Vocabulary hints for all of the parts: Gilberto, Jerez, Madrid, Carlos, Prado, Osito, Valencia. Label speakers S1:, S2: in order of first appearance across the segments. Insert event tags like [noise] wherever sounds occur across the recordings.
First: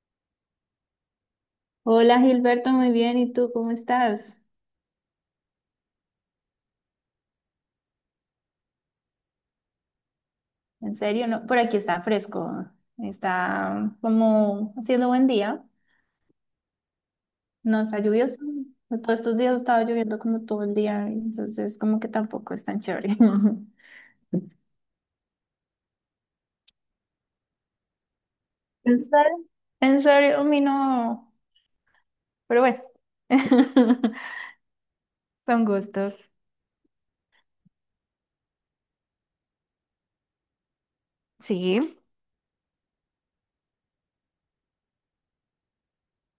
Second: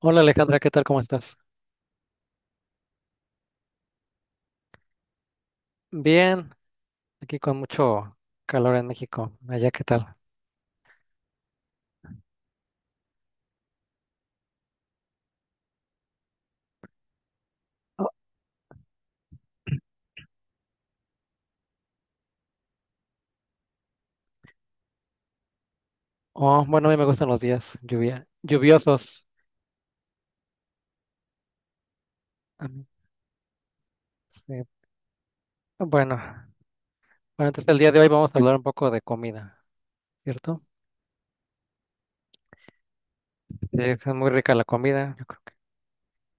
S1: Hola Alejandra, ¿qué tal? ¿Cómo estás?
S2: Hola Gilberto, muy bien. ¿Y tú cómo estás?
S1: Bien, aquí con mucho calor en México. Allá, ¿qué tal?
S2: En serio, no, por aquí está fresco, está como haciendo buen día, no está
S1: Oh,
S2: lluvioso. Todos estos días ha estado lloviendo como todo el día, entonces como que tampoco es tan chévere. [laughs]
S1: oh, bueno, a mí me gustan los días
S2: ¿En
S1: lluviosos.
S2: serio? En serio, a mí no, pero
S1: A
S2: bueno,
S1: mí,
S2: [laughs]
S1: sí.
S2: son gustos.
S1: Bueno, bueno, entonces el día de hoy vamos a hablar un poco de comida, ¿cierto?
S2: Sí.
S1: Sí, es muy rica la comida, yo creo que.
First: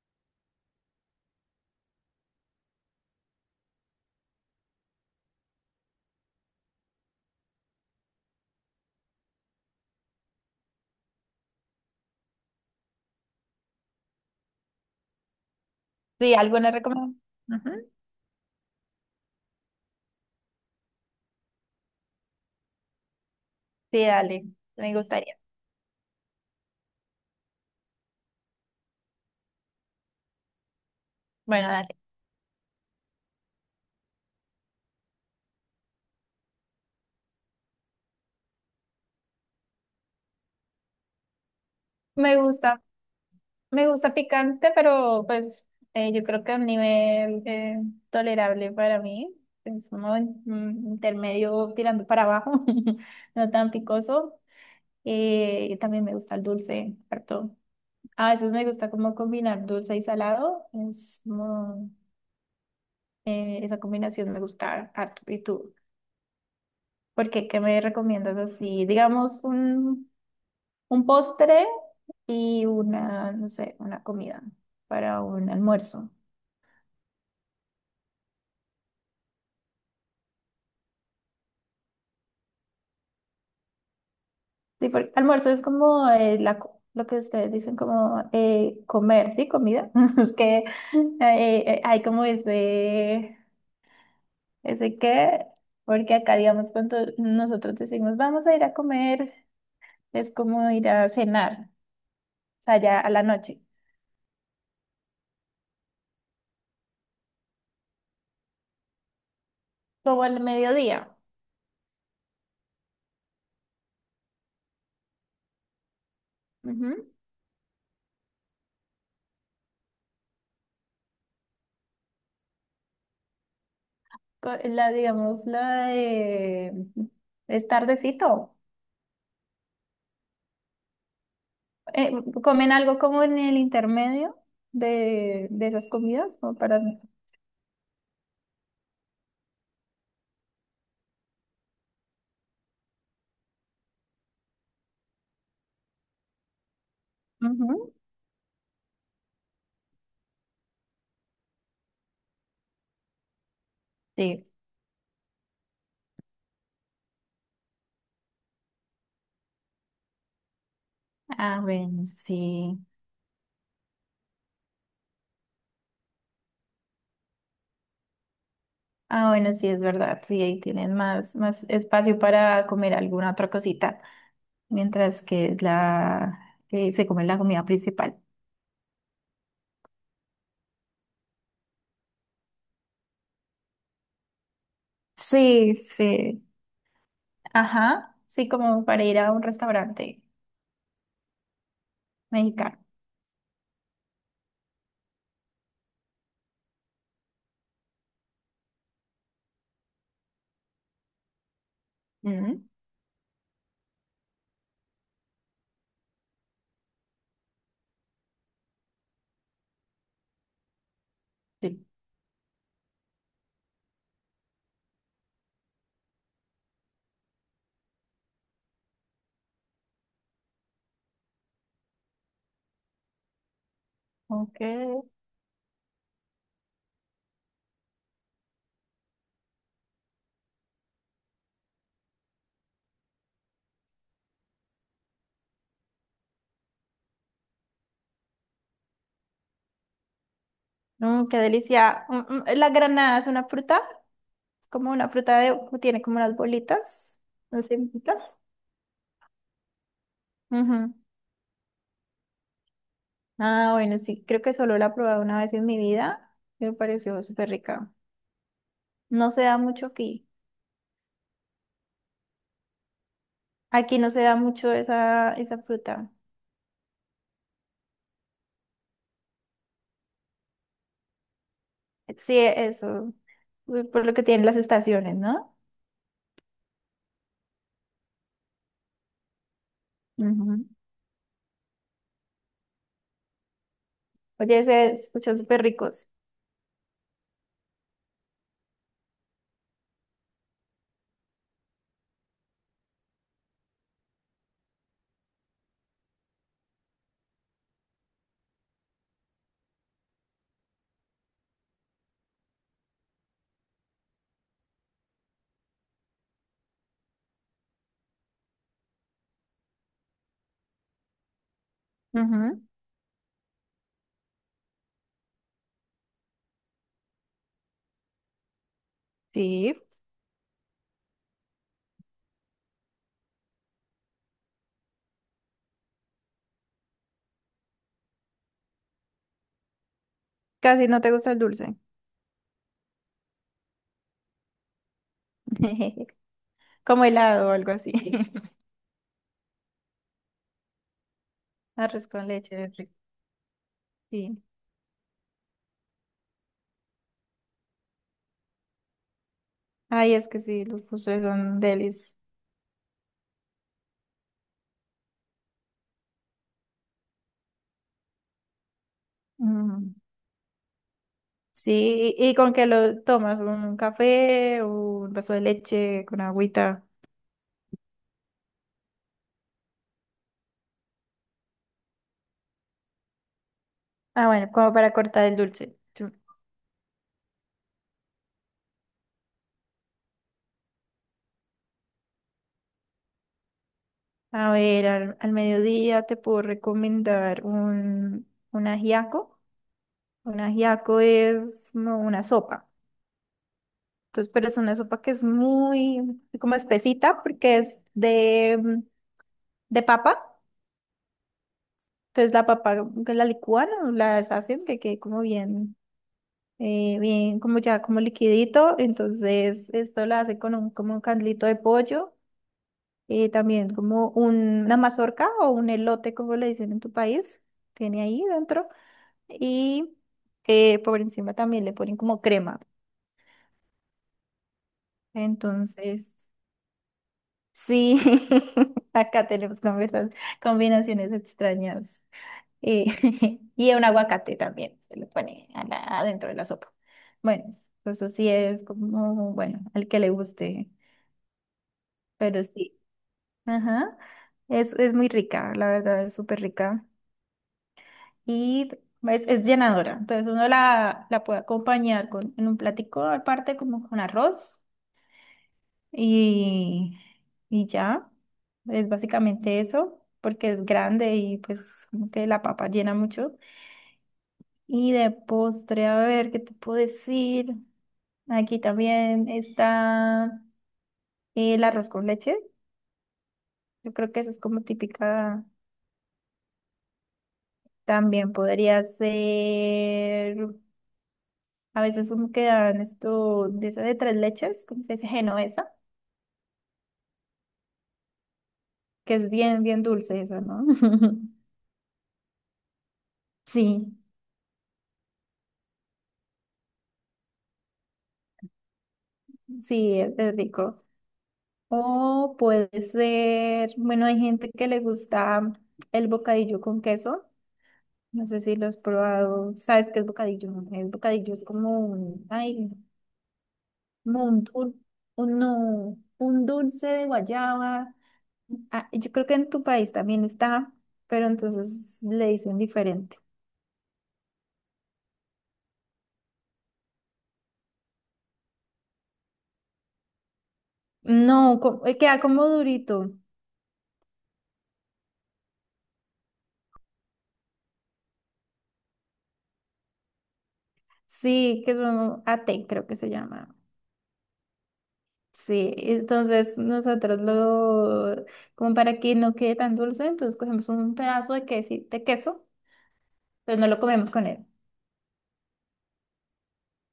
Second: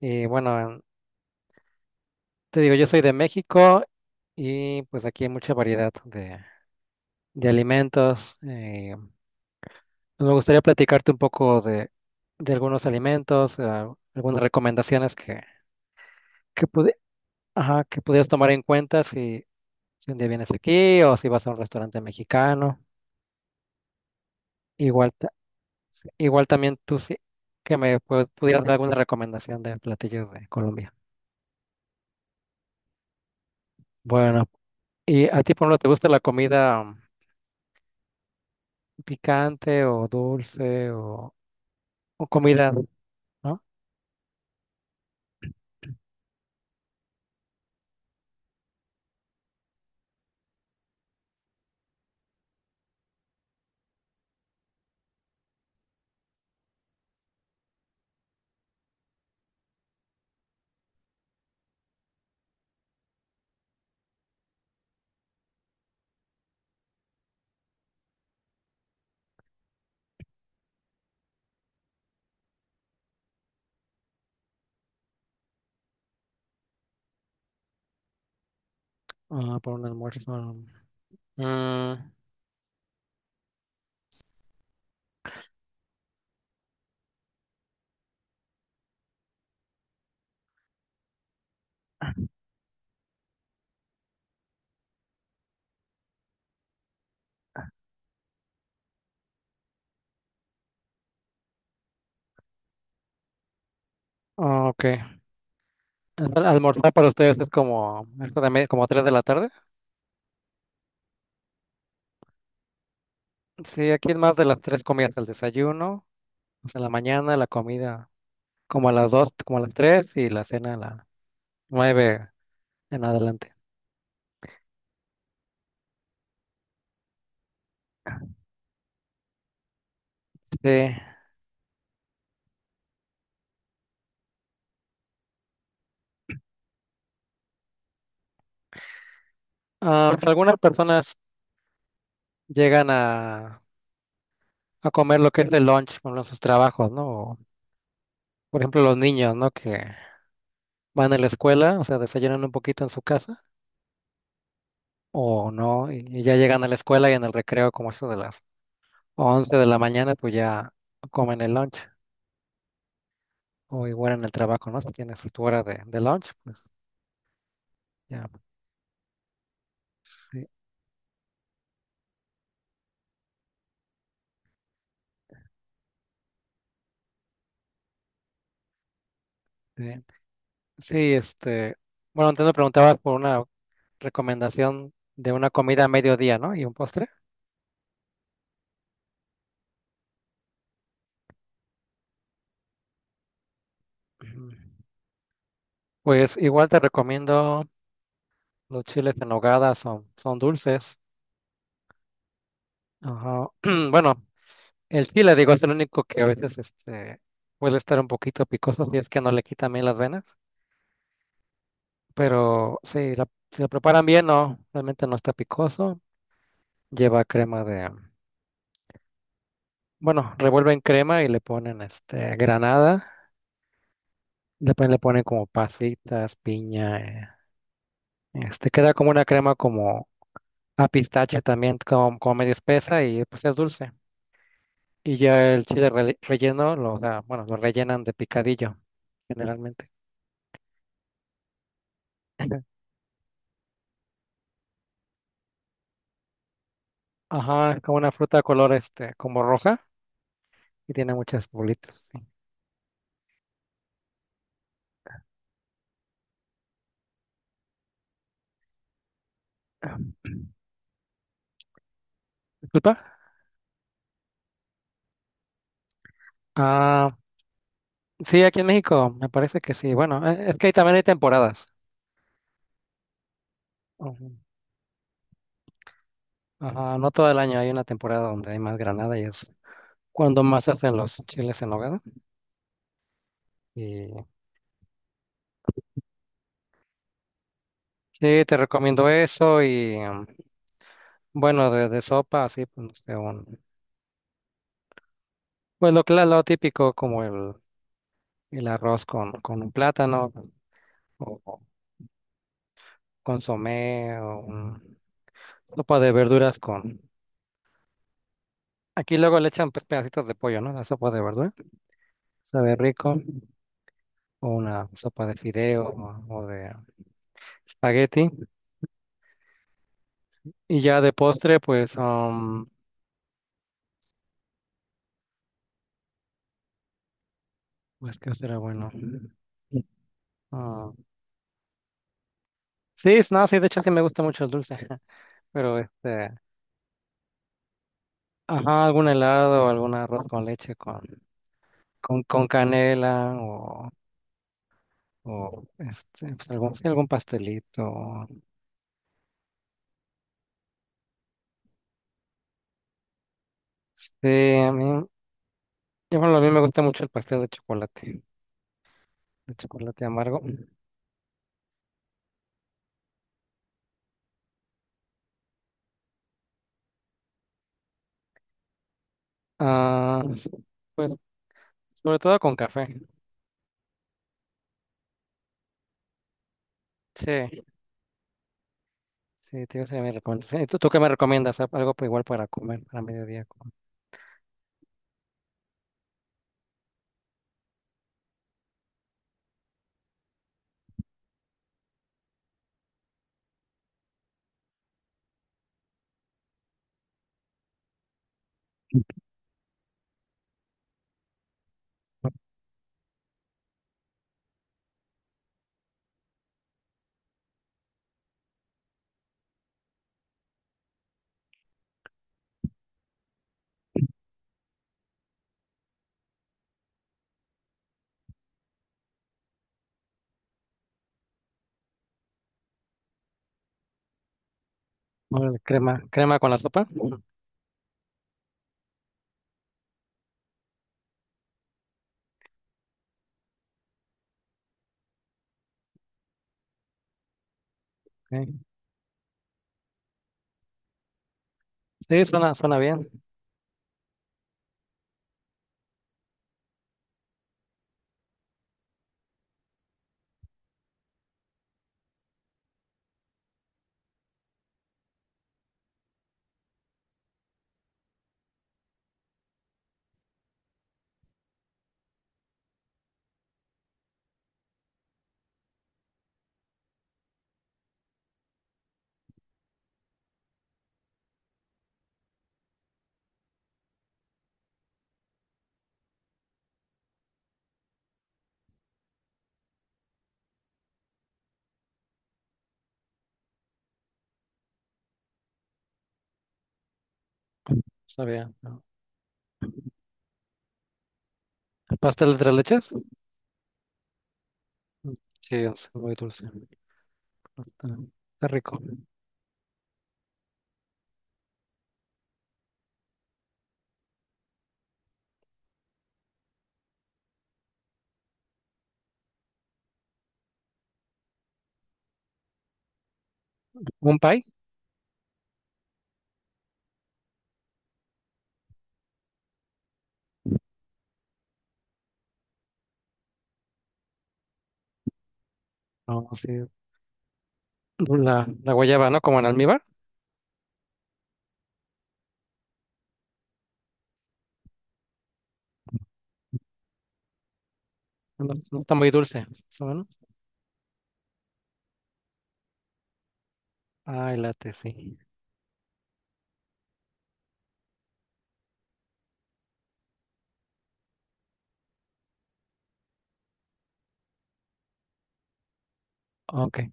S1: Y bueno, te digo, yo soy de México y pues aquí hay mucha variedad de alimentos. Pues me gustaría platicarte un poco de algunos alimentos, algunas recomendaciones
S2: Sí,
S1: que,
S2: alguna
S1: pudi-
S2: recomendación.
S1: ajá, que pudieras tomar en cuenta si un día vienes aquí o si vas a un restaurante mexicano.
S2: Sí, dale, me
S1: Igual, ta-
S2: gustaría.
S1: sí, igual también tú sí que me pudieras dar alguna recomendación de platillos de Colombia.
S2: Bueno, dale.
S1: Bueno, ¿y a ti, por ejemplo, te gusta la comida picante o dulce o
S2: Me
S1: comida,
S2: gusta
S1: ¿no?
S2: Me gusta picante, pero pues yo creo que a un nivel tolerable para mí. Es intermedio tirando para abajo, [laughs] no tan picoso. Y también me gusta el dulce, harto. A veces me gusta como combinar dulce y salado. Es como, esa combinación me gusta harto. ¿Y tú? ¿Por qué? ¿Qué me recomiendas así? Digamos un postre y una, no sé, una comida para un almuerzo.
S1: Ah, por un almuerzo. Mm,
S2: Sí, porque almuerzo es como lo que ustedes dicen como comer, ¿sí? Comida. [laughs] Es que hay como ese qué, porque acá, digamos, cuando nosotros decimos vamos a ir a comer, es como ir a cenar, o sea, ya a la noche,
S1: ok. Entonces, almorzar para ustedes es como, esto como 3 de la tarde.
S2: como al mediodía.
S1: Sí, aquí es más de las tres comidas, el desayuno, o sea, la
S2: Ujú.
S1: mañana, la comida como a las 2, como a las 3 y la cena a las 9 en adelante.
S2: La, digamos, la de es tardecito.
S1: Sí.
S2: Eh, ¿Comen algo como en el intermedio de esas comidas? Como para...
S1: Ah, algunas personas llegan a comer lo que es el lunch por sus trabajos, ¿no? O,
S2: Ujú.
S1: por ejemplo, los niños, ¿no? Que van a la escuela, o sea, desayunan un poquito en su casa
S2: Sí.
S1: o no, y ya llegan a la escuela y en el recreo, como eso de las 11 de la mañana, pues ya comen el
S2: Ah,
S1: lunch
S2: bueno, sí.
S1: o igual en el trabajo, ¿no? Si tienes tu hora de lunch, pues ya.
S2: Ah, bueno, sí, es verdad. Sí,
S1: Sí,
S2: ahí tienen más espacio para comer alguna otra cosita, mientras que es la que se come la comida principal.
S1: sí, Sí, bueno, entonces me preguntabas por una recomendación de una
S2: Sí,
S1: comida a mediodía,
S2: sí.
S1: ¿no? Y un postre.
S2: Ajá. Sí, como para ir a un restaurante mexicano.
S1: Ujú. Pues igual te recomiendo los chiles en nogada, son dulces.
S2: Mm,
S1: Ajá. [clears throat] Bueno, el chile, digo, es el único que a veces puede estar un poquito picoso si es que no le quitan bien las venas.
S2: sí.
S1: Pero sí, si lo preparan bien, no, realmente no está picoso. Lleva crema de, bueno, revuelven crema y le ponen este, granada. Le
S2: Ok.
S1: ponen como pasitas, piña. Este, queda como una crema como a pistache también, como, como medio espesa y pues es dulce. Y ya el chile relleno, lo, o sea, bueno, lo rellenan de picadillo generalmente.
S2: Mm, qué delicia. La granada es una fruta, es como una fruta de, tiene como unas bolitas, unas
S1: Ajá, es como una fruta
S2: semillitas.
S1: de color este, como roja y
S2: Ujú.
S1: tiene muchas bolitas. Sí.
S2: Ah, bueno, sí, creo que solo la he probado una vez en mi vida. Me pareció súper rica. No se da mucho aquí.
S1: Disculpa.
S2: Aquí no se da mucho esa fruta.
S1: Ah, sí, aquí en México me parece que sí. Bueno, es que ahí también hay temporadas.
S2: Sí, eso. Uy, por lo que
S1: Ujú.
S2: tienen las estaciones, ¿no?
S1: Ajá, no todo el año hay una temporada donde hay más granada y es cuando
S2: Ujú.
S1: más hacen los chiles en nogada. Y
S2: Oye, se escuchan súper ricos.
S1: sí, te recomiendo eso y bueno, de sopa, así, pues, no sé, pues lo típico como el arroz con un plátano o consomé o sopa de verduras con aquí luego le echan pues, pedacitos de pollo, ¿no? La sopa de verdura.
S2: Ujú.
S1: Sabe rico. O una sopa de fideo o de espagueti.
S2: Sí,
S1: Y ya de postre, pues, pues, ¿qué será bueno?
S2: casi
S1: Ah,
S2: no te gusta el dulce.
S1: sí, es- no, sí, de hecho sí me gusta mucho el dulce. [laughs] Pero
S2: [laughs]
S1: este,
S2: Como helado o algo así. [laughs]
S1: ajá, algún helado, algún arroz con leche
S2: Arroz con
S1: con
S2: leche es rico.
S1: canela
S2: Sí.
S1: o este, pues, algún, sí, algún pastelito.
S2: Ay, es que sí, los postres son delis.
S1: Sí, a mí me gusta mucho el pastel de
S2: Mm.
S1: chocolate amargo.
S2: Sí, ¿y con qué lo tomas? ¿Un café o un vaso de leche con agüita?
S1: Ah, pues sobre todo con café.
S2: Ah, bueno, como para cortar el dulce. Chu.
S1: Sí, sí, te sería mi recomendación. ¿Y tú qué me recomiendas? Algo igual para comer, para mediodía. Como
S2: A ver, al mediodía te puedo recomendar un ajiaco. Un ajiaco es como una sopa. Entonces, pero es una sopa que es muy como espesita porque es de, de papa. Entonces la papa que la licúan o la deshacen que quede como bien como ya como liquidito, entonces esto lo hace con un, como un caldito de pollo, también como una mazorca o un elote, como le dicen en tu país, tiene ahí dentro, y por encima también le ponen como crema,
S1: Órale,
S2: entonces
S1: crema con la sopa.
S2: sí, [laughs] acá tenemos combinaciones extrañas, eh, [laughs] y un aguacate también se le pone a adentro de la sopa. Bueno, pues así
S1: Ok.
S2: es como, bueno, al que le guste.
S1: Sí,
S2: Pero
S1: suena
S2: sí,
S1: bien.
S2: ajá. Es muy rica, la verdad, es súper rica. Y es llenadora. Entonces uno la puede acompañar con, en un platico aparte, como con arroz. Y, y ya, es básicamente eso, porque es grande y pues como que la papa llena mucho. Y de postre, a ver, ¿qué te puedo decir? Aquí también está el arroz con leche. Yo creo que eso es como típica. También podría ser, a veces como que dan esto de esa de tres leches, ¿cómo se dice? Genovesa,
S1: Está bien. ¿No?
S2: que es bien, bien dulce esa, ¿no? [laughs]
S1: ¿Pastel de tres leches?
S2: Sí,
S1: Mm, sí, es muy dulce. Está, está rico.
S2: sí, es rico. O puede ser, bueno, hay gente que le gusta el bocadillo con queso. No sé si lo has probado. ¿Sabes qué es bocadillo? El bocadillo es como un, ay,
S1: ¿Un
S2: como
S1: pie?
S2: un, dul- un, no, un dulce de guayaba. Ah, yo creo que en tu país también está, pero entonces le dicen diferente.
S1: No, sí. La guayaba, ¿no? Como en almíbar.
S2: No, co- queda como durito.
S1: No, no está muy dulce. ¿Más o menos?
S2: Sí, que son ate, creo que se llama.
S1: Ay, late, sí.
S2: Sí, entonces como para que no quede tan dulce, entonces cogemos un pedazo de de queso, pero no lo comemos con él.
S1: Ok.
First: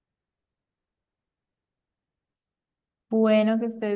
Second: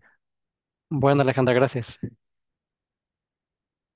S1: Bueno, Alejandra, gracias.
S2: Bueno, que estés.